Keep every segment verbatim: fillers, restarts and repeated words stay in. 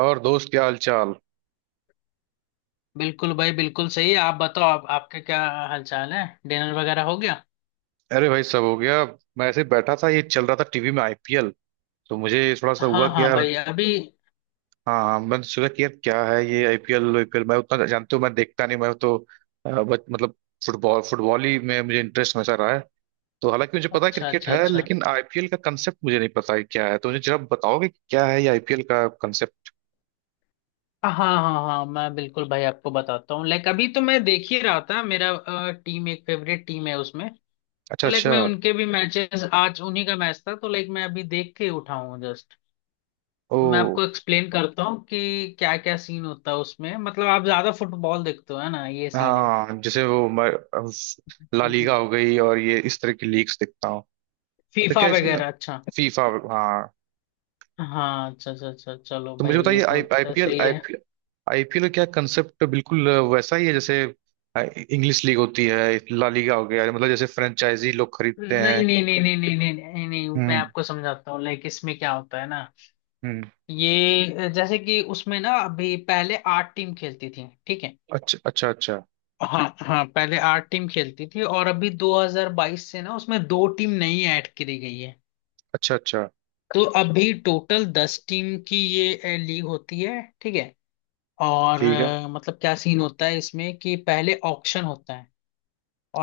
और दोस्त, क्या हाल चाल। बिल्कुल भाई, बिल्कुल सही। आप बताओ, आप आपके क्या हालचाल है? डिनर वगैरह हो गया? अरे भाई, सब हो गया। मैं ऐसे ही बैठा था, ये चल रहा था टीवी में आईपीएल। तो मुझे थोड़ा सा हाँ हुआ कि हाँ यार... भाई, अभी। हाँ हाँ, मैंने तो सोचा कि यार क्या है ये आईपीएल। आईपीएल मैं उतना जानते हो, मैं देखता नहीं, मैं तो अ, बस मतलब फुटबॉल फुटबॉल ही में मुझे इंटरेस्ट हमेशा रहा है। तो हालांकि मुझे पता है अच्छा क्रिकेट अच्छा है, अच्छा। लेकिन आईपीएल का कंसेप्ट मुझे नहीं पता है क्या है। तो मुझे जरा बताओगे कि क्या है ये आईपीएल का कंसेप्ट। हाँ हाँ हाँ, मैं बिल्कुल भाई आपको बताता हूँ। लाइक अभी तो मैं देख ही रहा था। मेरा टीम, एक फेवरेट टीम है उसमें। अच्छा तो लाइक अच्छा। मैं उनके भी मैचेस, आज उन्हीं का मैच था, तो लाइक मैं अभी देख के उठा हूँ जस्ट। ओ तो मैं आपको एक्सप्लेन करता हूँ कि क्या क्या सीन होता है उसमें। मतलब आप ज्यादा फुटबॉल देखते हो, है ना? ये सीन है, हाँ, जैसे वो मैं, अ, ला लीगा हो गई और ये इस तरह की लीग्स देखता। तो फीफा क्या इसमें वगैरह। अच्छा। फीफा? हाँ। हाँ, अच्छा अच्छा अच्छा, चलो तो मुझे भाई, ये बताइए तो आई ट- आईपीएल सही है। आईपीएल का क्या कंसेप्ट। तो बिल्कुल वैसा ही है जैसे इंग्लिश लीग होती है, ला लीगा हो गया। मतलब जैसे फ्रेंचाइजी लोग खरीदते हैं। नहीं नहीं नहीं नहीं नहीं नहीं नहीं नहीं, मैं हम्म आपको समझाता हूँ। लाइक इसमें क्या होता है ना, हम्म। ये जैसे कि उसमें ना, अभी पहले आठ टीम खेलती थी, ठीक है? अच्छा अच्छा अच्छा। हाँ हाँ, पहले आठ टीम खेलती थी, और अभी दो हज़ार बाईस से ना, उसमें दो टीम नई ऐड करी गई है। अच्छा अच्छा। तो अभी टोटल दस टीम की ये लीग होती है, ठीक है? और ठीक है। अ, मतलब क्या सीन होता है इसमें, कि पहले ऑक्शन होता है।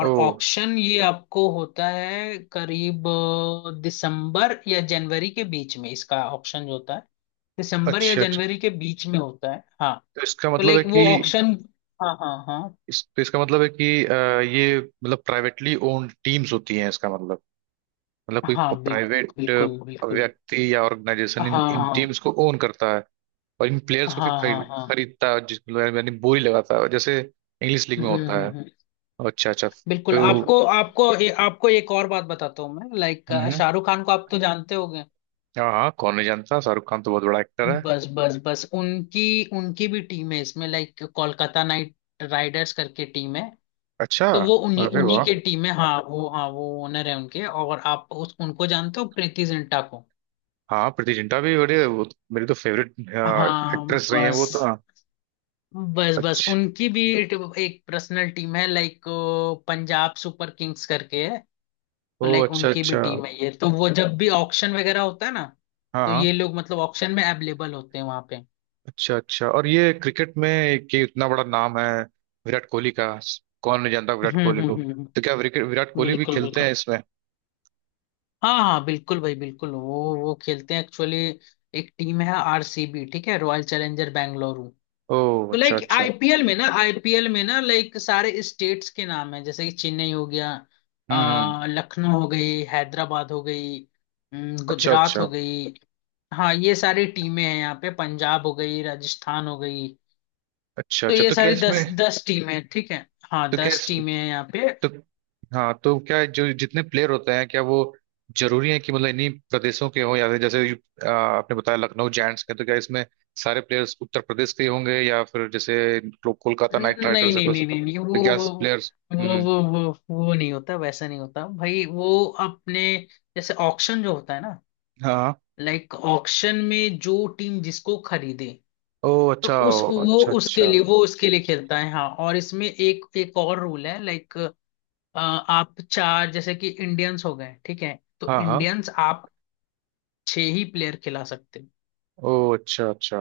ओ ऑक्शन ये आपको होता है करीब अ, दिसंबर या जनवरी के बीच में। इसका ऑक्शन जो होता है, दिसंबर या अच्छा अच्छा। जनवरी के बीच में होता है, हाँ। तो इसका तो मतलब है लाइक कि... वो ऑक्शन। हाँ हाँ हाँ इस, तो इसका मतलब है कि अ, ये मतलब प्राइवेटली ओन्ड टीम्स होती हैं इसका मतलब। मतलब कोई हाँ। बिल्कुल प्राइवेट बिल्कुल बिल्कुल। व्यक्ति या ऑर्गेनाइजेशन हाँ इन इन हाँ टीम्स को ओन करता है, और इन हाँ प्लेयर्स को फिर हाँ हाँ खरीद हाँ। खरीदता है जिस... यानी बोली लगाता है जैसे इंग्लिश लीग हम्म में हम्म होता है। हम्म। अच्छा अच्छा। बिल्कुल, तो आपको आपको ए, आपको एक और बात बताता हूँ मैं, लाइक हम्म। शाहरुख खान को आप तो जानते होगे। हाँ हाँ, कौन नहीं जानता, शाहरुख खान तो बहुत बड़ा एक्टर है। बस बस बस उनकी, उनकी भी टीम है इसमें, लाइक कोलकाता नाइट राइडर्स करके टीम है। अच्छा। तो वो उन्हीं अरे उन्हीं वाह, के टीम है, हाँ वो, हाँ वो ओनर है उनके। और आप उस उनको जानते हो, प्रीति जिंटा को? हाँ प्रीति जिंटा भी बड़े, वो तो- मेरी तो फेवरेट हाँ। एक्ट्रेस रही है बस वो तो। हाँ। बस बस अच्छा। उनकी भी एक एक पर्सनल टीम है, लाइक पंजाब सुपर किंग्स करके है। तो ओ लाइक अच्छा उनकी भी अच्छा। टीम है। ये तो वो जब भी ऑक्शन वगैरह होता है ना, हाँ तो हाँ। ये लोग मतलब ऑक्शन में अवेलेबल होते हैं वहां पे। अच्छा अच्छा। और ये क्रिकेट में कि इतना बड़ा नाम है विराट कोहली का। कौन नहीं जानता विराट हम्म कोहली हम्म को। हम्म तो हम्म। क्या विराट विराट कोहली भी बिल्कुल खेलते हैं बिल्कुल। इसमें? हाँ हाँ बिल्कुल भाई, बिल्कुल। वो वो खेलते हैं एक्चुअली। एक टीम है आरसीबी, ठीक है, रॉयल चैलेंजर बेंगलुरु। ओ तो अच्छा लाइक अच्छा। आईपीएल में ना, आईपीएल में ना, लाइक सारे स्टेट्स के नाम है। जैसे कि चेन्नई हो गया, हम्म हम्म। अ, लखनऊ हो गई, हैदराबाद हो गई, अम, अच्छा गुजरात अच्छा। हो गई। हाँ ये सारी टीमें हैं यहाँ पे, पंजाब हो गई, राजस्थान हो गई। अच्छा तो अच्छा। ये तो क्या सारी इसमें... दस दस टीमें हैं, ठीक है? हाँ, तो क्या दस इस, टीमें हैं यहाँ पे। तो... हाँ, तो क्या जो जितने प्लेयर होते हैं, क्या वो जरूरी है कि मतलब इन्हीं प्रदेशों के हों, या फिर जैसे आ, आपने बताया लखनऊ जायंट्स के, तो क्या इसमें सारे प्लेयर्स उत्तर प्रदेश के ही होंगे? या फिर जैसे को- कोलकाता नाइट नहीं राइडर्स है, नहीं तो, नहीं नहीं नहीं, तो वो क्या वो प्लेयर्स... वो हम्म। वो वो वो नहीं होता, वैसा नहीं होता भाई। वो अपने, जैसे ऑक्शन जो होता है ना, हाँ। लाइक ऑक्शन में जो टीम जिसको खरीदे, ओ तो अच्छा। उस, ओ वो अच्छा उसके अच्छा। लिए, वो उसके लिए खेलता है, हाँ। और इसमें एक एक और रूल है, लाइक आप चार, जैसे कि इंडियंस हो गए, ठीक है, तो हाँ हाँ। इंडियंस आप छह ही प्लेयर खिला सकते हो। ओ अच्छा अच्छा।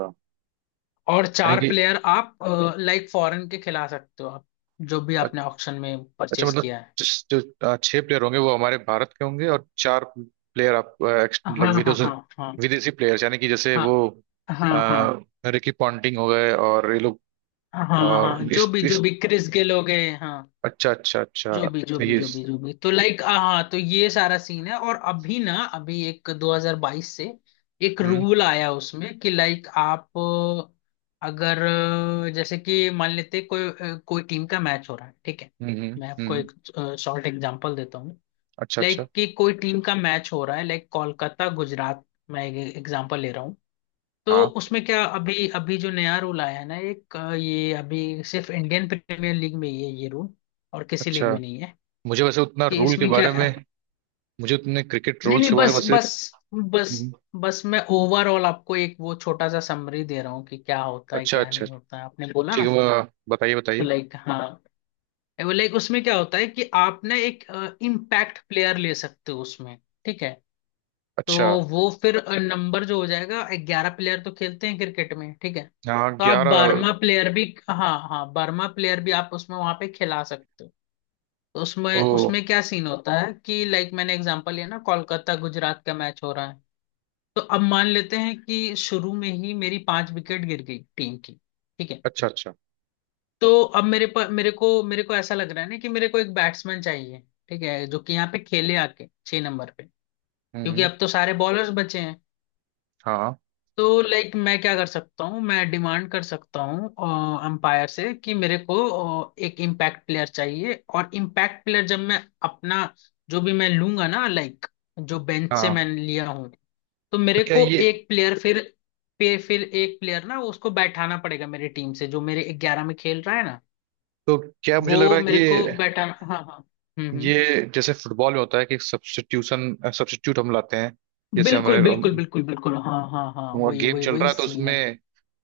और यानी चार कि... प्लेयर आप लाइक फॉरेन के खिला सकते हो आप, जो भी आपने ऑक्शन में अच्छा परचेज मतलब किया है। जिस जो अ, छह प्लेयर होंगे वो हमारे भारत के होंगे और चार प्लेयर आप अ, एक्स- हाँ मतलब हाँ विदेश, हाँ हाँ विदेशी प्लेयर्स यानी कि जैसे हाँ वो आ, हाँ हाँ हाँ, रिकी पॉन्टिंग हो गए और ये लोग। हाँ हाँ हाँ, और जो इस भी जो इस भी क्रिस गेल हो गए, हाँ, अच्छा अच्छा जो भी जो अच्छा। भी ये जो भी जो भी, तो लाइक हाँ हाँ, तो ये सारा सीन है। और अभी ना, अभी एक दो हज़ार बाईस से एक हम्म रूल आया उसमें, कि लाइक आप अगर, जैसे कि मान लेते, कोई कोई टीम का मैच हो रहा है, ठीक है? हम्म हम्म मैं आपको हम्म। एक शॉर्ट एग्जांपल देता हूँ। अच्छा अच्छा। लाइक कि कोई टीम का मैच हो रहा है, लाइक कोलकाता गुजरात, मैं एग्जांपल ले रहा हूँ। तो हाँ। उसमें क्या, अभी अभी जो नया रूल आया है ना, एक अ, ये अभी सिर्फ इंडियन प्रीमियर लीग में ही है ये रूल, और किसी लीग अच्छा। में नहीं है। मुझे वैसे उतना कि रूल के इसमें क्या, बारे में... मुझे उतने क्रिकेट नहीं रूल्स नहीं, के बारे में बस वैसे... बस बस हम्म। बस मैं ओवरऑल आपको एक वो छोटा सा समरी दे रहा हूँ कि क्या होता है अच्छा क्या अच्छा। नहीं होता है, आपने बोला ठीक ना। है वह। बताइए तो बताइए। लाइक हाँ, वो लाइक उसमें क्या होता है, कि आप ना एक इम्पैक्ट प्लेयर ले सकते हो उसमें, ठीक है? तो अच्छा। वो फिर नंबर जो हो जाएगा, ग्यारह प्लेयर तो खेलते हैं क्रिकेट में, ठीक है? हाँ तो आप ग्यारह। बारहवा प्लेयर भी, हाँ हाँ, बारहवा प्लेयर भी आप उसमें वहां पे खिला सकते हो। तो उसमें, वो। उसमें क्या सीन होता है कि लाइक मैंने एग्जांपल लिया ना, कोलकाता गुजरात का मैच हो रहा है। तो अब मान लेते हैं कि शुरू में ही मेरी पांच विकेट गिर गई टीम की, ठीक है? अच्छा अच्छा। तो अब मेरे पर मेरे को मेरे को ऐसा लग रहा है ना कि मेरे को एक बैट्समैन चाहिए, ठीक है, जो कि यहाँ पे खेले आके छह नंबर पे, क्योंकि हम्म। अब तो सारे बॉलर्स बचे हैं। हाँ तो लाइक मैं क्या कर सकता हूँ, मैं डिमांड कर सकता हूँ अंपायर से कि मेरे को अ, एक इम्पैक्ट प्लेयर चाहिए। और इम्पैक्ट प्लेयर जब मैं अपना जो भी मैं लूंगा ना, लाइक जो बेंच से हाँ, मैं लिया हूँ, तो तो मेरे क्या को ये... एक प्लेयर फिर पे, फिर एक प्लेयर ना, उसको बैठाना पड़ेगा मेरी टीम से, जो मेरे ग्यारह में खेल रहा है ना, तो क्या मुझे लग रहा वो है कि मेरे को ये बैठाना, हाँ हाँ। हम्म हम्म। ये जैसे फुटबॉल में होता है कि सब्स्टिट्यूशन, सब्स्टिट्यूट हम लाते हैं जैसे बिल्कुल हमारे। बिल्कुल बिल्कुल। बिल्कुल बिल्कुल, हाँ हाँ हाँ, हमने वही गेम वही चल वही रहा है तो सीन है। उसमें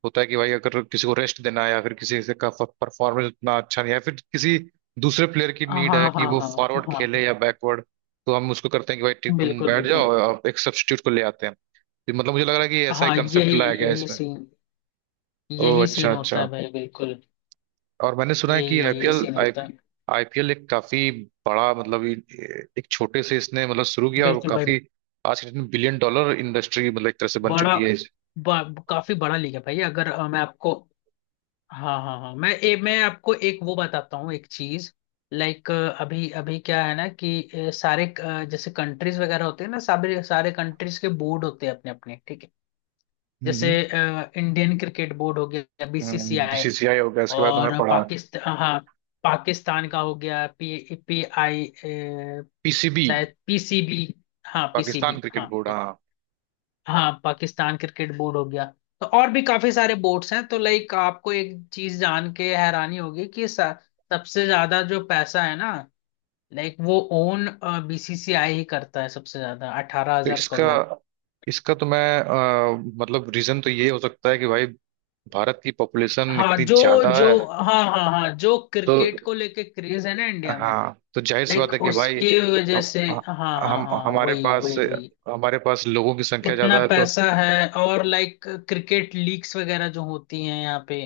होता है कि भाई अगर किसी को रेस्ट देना है, या फिर किसी से का परफॉर्मेंस उतना अच्छा नहीं है, या फिर किसी दूसरे प्लेयर की हाँ नीड है हाँ कि हाँ वो हाँ फॉरवर्ड खेले या हाँ, बैकवर्ड, तो हम उसको करते हैं कि भाई ठीक, तुम बिल्कुल बैठ जाओ, बिल्कुल। और आप एक सब्स्टिट्यूट को ले आते हैं। तो मतलब मुझे लग रहा है कि ऐसा ही हाँ, कंसेप्ट यही, लाया गया है यही इसमें। सीन, ओ यही सीन अच्छा होता अच्छा। है भाई, बिल्कुल। और मैंने सुना है यही, कि यही आईपीएल सीन आई होता है। आईपीएल एक काफी बड़ा मतलब ये- एक छोटे से इसने मतलब शुरू किया, और बिल्कुल भाई, काफी आज के दिन बिलियन डॉलर इंडस्ट्री मतलब एक तरह से बन बड़ा, चुकी है इस- बा, काफी बड़ा लीग है भाई। अगर अ, मैं आपको, हाँ हाँ हाँ मैं, ए, मैं आपको एक वो बताता हूँ एक चीज। लाइक अभी, अभी क्या है ना कि अ, सारे अ, जैसे कंट्रीज वगैरह होते हैं ना, सारे सारे कंट्रीज के बोर्ड होते हैं अपने अपने, ठीक है। जैसे हम्म। इंडियन क्रिकेट बोर्ड हो गया, बीसीसीआई। बीसीसीआई हो गया, इसके बाद तो मैं और पढ़ा पाकिस्तान, हाँ, पाकिस्तान का हो गया पी पी आई, पी सी बी, शायद पीसीबी, हाँ पाकिस्तान पीसीबी हाँ। Cricket board. लाइक हाँ। हाँ, पाकिस्तान क्रिकेट बोर्ड हो गया। तो और भी काफी सारे बोर्ड्स हैं। तो लाइक आपको एक चीज जान के हैरानी होगी कि स- सबसे ज्यादा जो पैसा है ना, लाइक वो ओन बीसीसीआई ही करता है, सबसे ज्यादा अठारह तो हजार इसका, करोड़। इसका तो मैं अ, मतलब रीजन तो ये हो सकता है कि भाई भारत की पॉपुलेशन हाँ, इतनी जो ज्यादा जो है, हाँ हाँ हाँ, जो तो क्रिकेट को लेके क्रेज है ना इंडिया में, हाँ, तो जाहिर सी लाइक बात है कि भाई उसकी वजह हम से, हाँ हाँ हम हाँ, हमारे वही पास... वही वही, हमारे पास लोगों की संख्या इतना ज्यादा है तो। पैसा है। और लाइक क्रिकेट लीग्स वगैरह जो होती हैं यहाँ पे,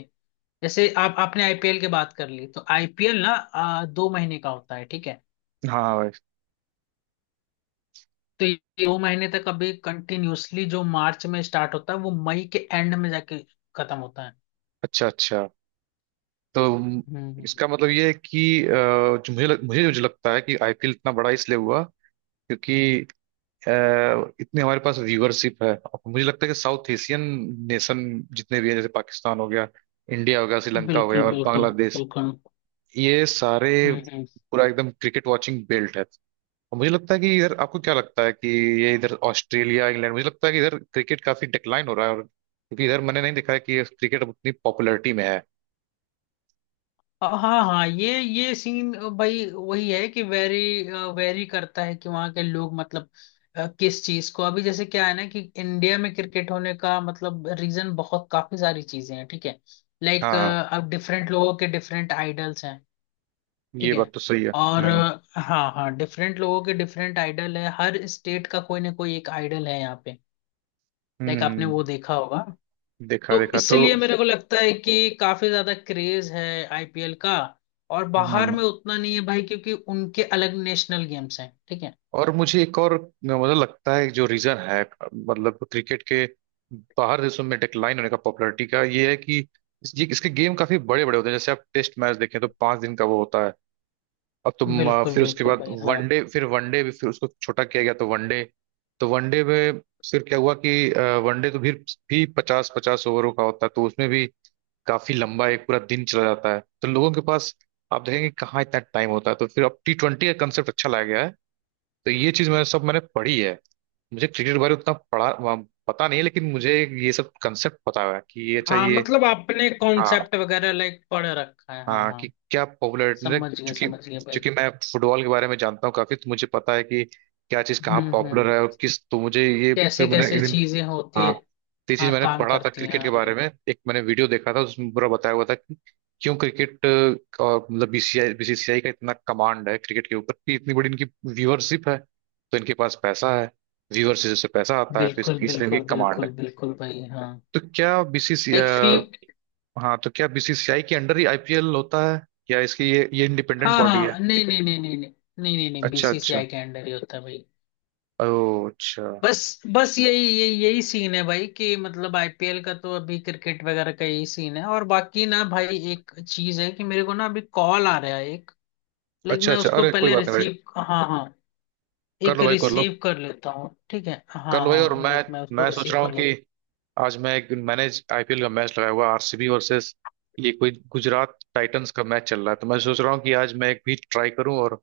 जैसे आप, आपने आईपीएल की बात कर ली, तो आईपीएल ना आ, दो महीने का होता है, ठीक है? हाँ भाई। तो ये दो महीने तक अभी कंटिन्यूअसली, जो मार्च में स्टार्ट होता है, वो मई के एंड में जाके खत्म होता है। अच्छा अच्छा। तो हम्म हम्म। इसका मतलब ये है कि अ, जो मुझे लग- मुझे जो लगता है कि आईपीएल इतना बड़ा इसलिए हुआ क्योंकि अ, इतने हमारे पास व्यूअरशिप है, और मुझे लगता है कि साउथ एशियन नेशन जितने भी है जैसे पाकिस्तान हो गया, इंडिया हो गया, श्रीलंका हो बिल्कुल गया और बिल्कुल बांग्लादेश, बिल्कुल। ये सारे हम्म हम्म। पूरा एकदम क्रिकेट वाचिंग बेल्ट है। और मुझे लगता है कि इधर आपको क्या लगता है कि ये इधर ऑस्ट्रेलिया, इंग्लैंड, मुझे लगता है कि इधर क्रिकेट काफी डिक्लाइन हो रहा है, और क्योंकि इधर मैंने नहीं देखा है कि क्रिकेट अब उतनी पॉपुलैरिटी में है। हाँ हाँ, ये ये सीन भाई वही है कि वेरी वेरी करता है कि वहाँ के लोग मतलब, अ, किस चीज को, अभी जैसे क्या है ना कि इंडिया में क्रिकेट होने का मतलब रीजन, बहुत काफी सारी चीजें हैं, ठीक है। लाइक हाँ। अब डिफरेंट लोगों के डिफरेंट आइडल्स हैं, ये ठीक बात है। तो सही है। और हम्म अ, हाँ हाँ, डिफरेंट लोगों के डिफरेंट आइडल है, हर स्टेट का कोई ना कोई एक आइडल है यहाँ पे, लाइक आपने वो हम्म। देखा होगा। देखा तो देखा तो। इसलिए मेरे को लगता है कि काफी ज्यादा क्रेज है आईपीएल का। और बाहर हम्म। में उतना नहीं है भाई, क्योंकि उनके अलग नेशनल गेम्स हैं, ठीक है। और मुझे एक और मतलब लगता है जो रीजन है मतलब क्रिकेट के बाहर देशों में डिक्लाइन होने का पॉपुलैरिटी का, ये है कि इस- ये इसके गेम काफी बड़े बड़े होते हैं। जैसे आप टेस्ट मैच देखें तो पांच दिन का वो होता है। अब तुम अ, बिल्कुल फिर उसके बिल्कुल बाद भाई, हाँ। वनडे, फिर वनडे भी फिर उसको छोटा किया गया तो वनडे। तो वनडे में फिर क्या हुआ कि वनडे तो फिर भी पचास पचास ओवरों का होता है, तो उसमें भी काफी लंबा एक पूरा दिन चला जाता है। तो लोगों के पास आप देखेंगे कहाँ इतना टाइम होता है। तो फिर अब टी ट्वेंटी का कंसेप्ट अच्छा लाया गया है। तो ये चीज मैंने सब मैंने पढ़ी है। मुझे क्रिकेट के बारे में उतना पढ़ा वहाँ पता नहीं है, लेकिन मुझे ये सब कंसेप्ट पता हुआ है कि ये अच्छा, हाँ ये मतलब आपने हाँ कॉन्सेप्ट वगैरह लाइक पढ़ रखा है, हाँ हाँ, कि हाँ। क्या पॉपुलर मुझे... समझ गए चूंकि, समझ गए भाई। चूंकि मैं फुटबॉल के बारे में जानता हूँ काफी, तो मुझे पता है कि क्या चीज कहाँ हम्म हम्म। पॉपुलर है और किस, तो मुझे ये फिर कैसे मैंने कैसे चीजें होती है। हाँ, तो ये चीज हाँ मैंने काम पढ़ा था करती हैं क्रिकेट के यार, बारे लाइक में। एक मैंने वीडियो देखा था, उसमें पूरा बताया हुआ था कि क्यों क्रिकेट अ, और मतलब बीसीसीआई बी सी सी आई का इतना कमांड है क्रिकेट के ऊपर कि इतनी बड़ी इनकी व्यूअरशिप है, तो इनके पास पैसा है, व्यूअरशिप से पैसा आता है, तो इस- बिल्कुल इसलिए इनकी बिल्कुल कमांड है। बिल्कुल बिल्कुल भाई, हाँ। तो क्या बीसीसी लाइक फी हाँ, तो क्या बी सी सी आई के अंडर ही आईपीएल होता है, या इसकी ये ये इंडिपेंडेंट हाँ बॉडी है? हाँ, नहीं नहीं नहीं नहीं नहीं नहीं नहीं नहीं, अच्छा अच्छा। बीसीसीआई के अंडर ही होता है भाई। ओ अच्छा। बस बस यही, यही यही सीन है भाई, कि मतलब आईपीएल का, तो अभी क्रिकेट वगैरह का यही सीन है। और बाकी ना भाई, एक चीज है कि मेरे को ना अभी कॉल आ रहा है एक, लाइक अच्छा मैं अच्छा। उसको अरे, कोई पहले बात नहीं भाई, रिसीव, हाँ हाँ, कर एक लो भाई कर लो। रिसीव कर लेता हूँ, ठीक है? कल हाँ भाई, और हाँ, मैं लाइक मैं उसको मैं सोच रिसीव रहा हूँ कर लूँ। कि आज मैं एक मैंने आईपीएल का मैच लगाया हुआ आर सी बी वर्सेस ये कोई गुजरात टाइटंस का मैच चल रहा है, तो मैं सोच रहा हूँ कि आज मैं एक भी ट्राई करूँ, और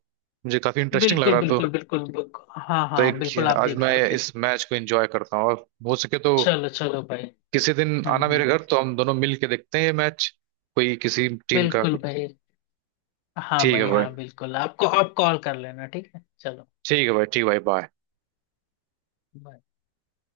मुझे काफी इंटरेस्टिंग लग बिल्कुल रहा था, बिल्कुल तो... बिल्कुल बिल्कुल, हाँ तो हाँ एक बिल्कुल, आप आज देख मैं लो ठीक। इस मैच को एंजॉय करता हूँ, और हो सके तो चलो चलो भाई। किसी दिन हम्म आना हम्म। मेरे घर, तो हम दोनों मिल के देखते हैं ये मैच। कोई किसी टीम का। बिल्कुल भाई। हाँ ठीक है भाई भाई, हाँ बिल्कुल, आपको आप कॉल कर लेना, ठीक है, चलो। ठीक है भाई, ठीक है भाई, बाय। bye।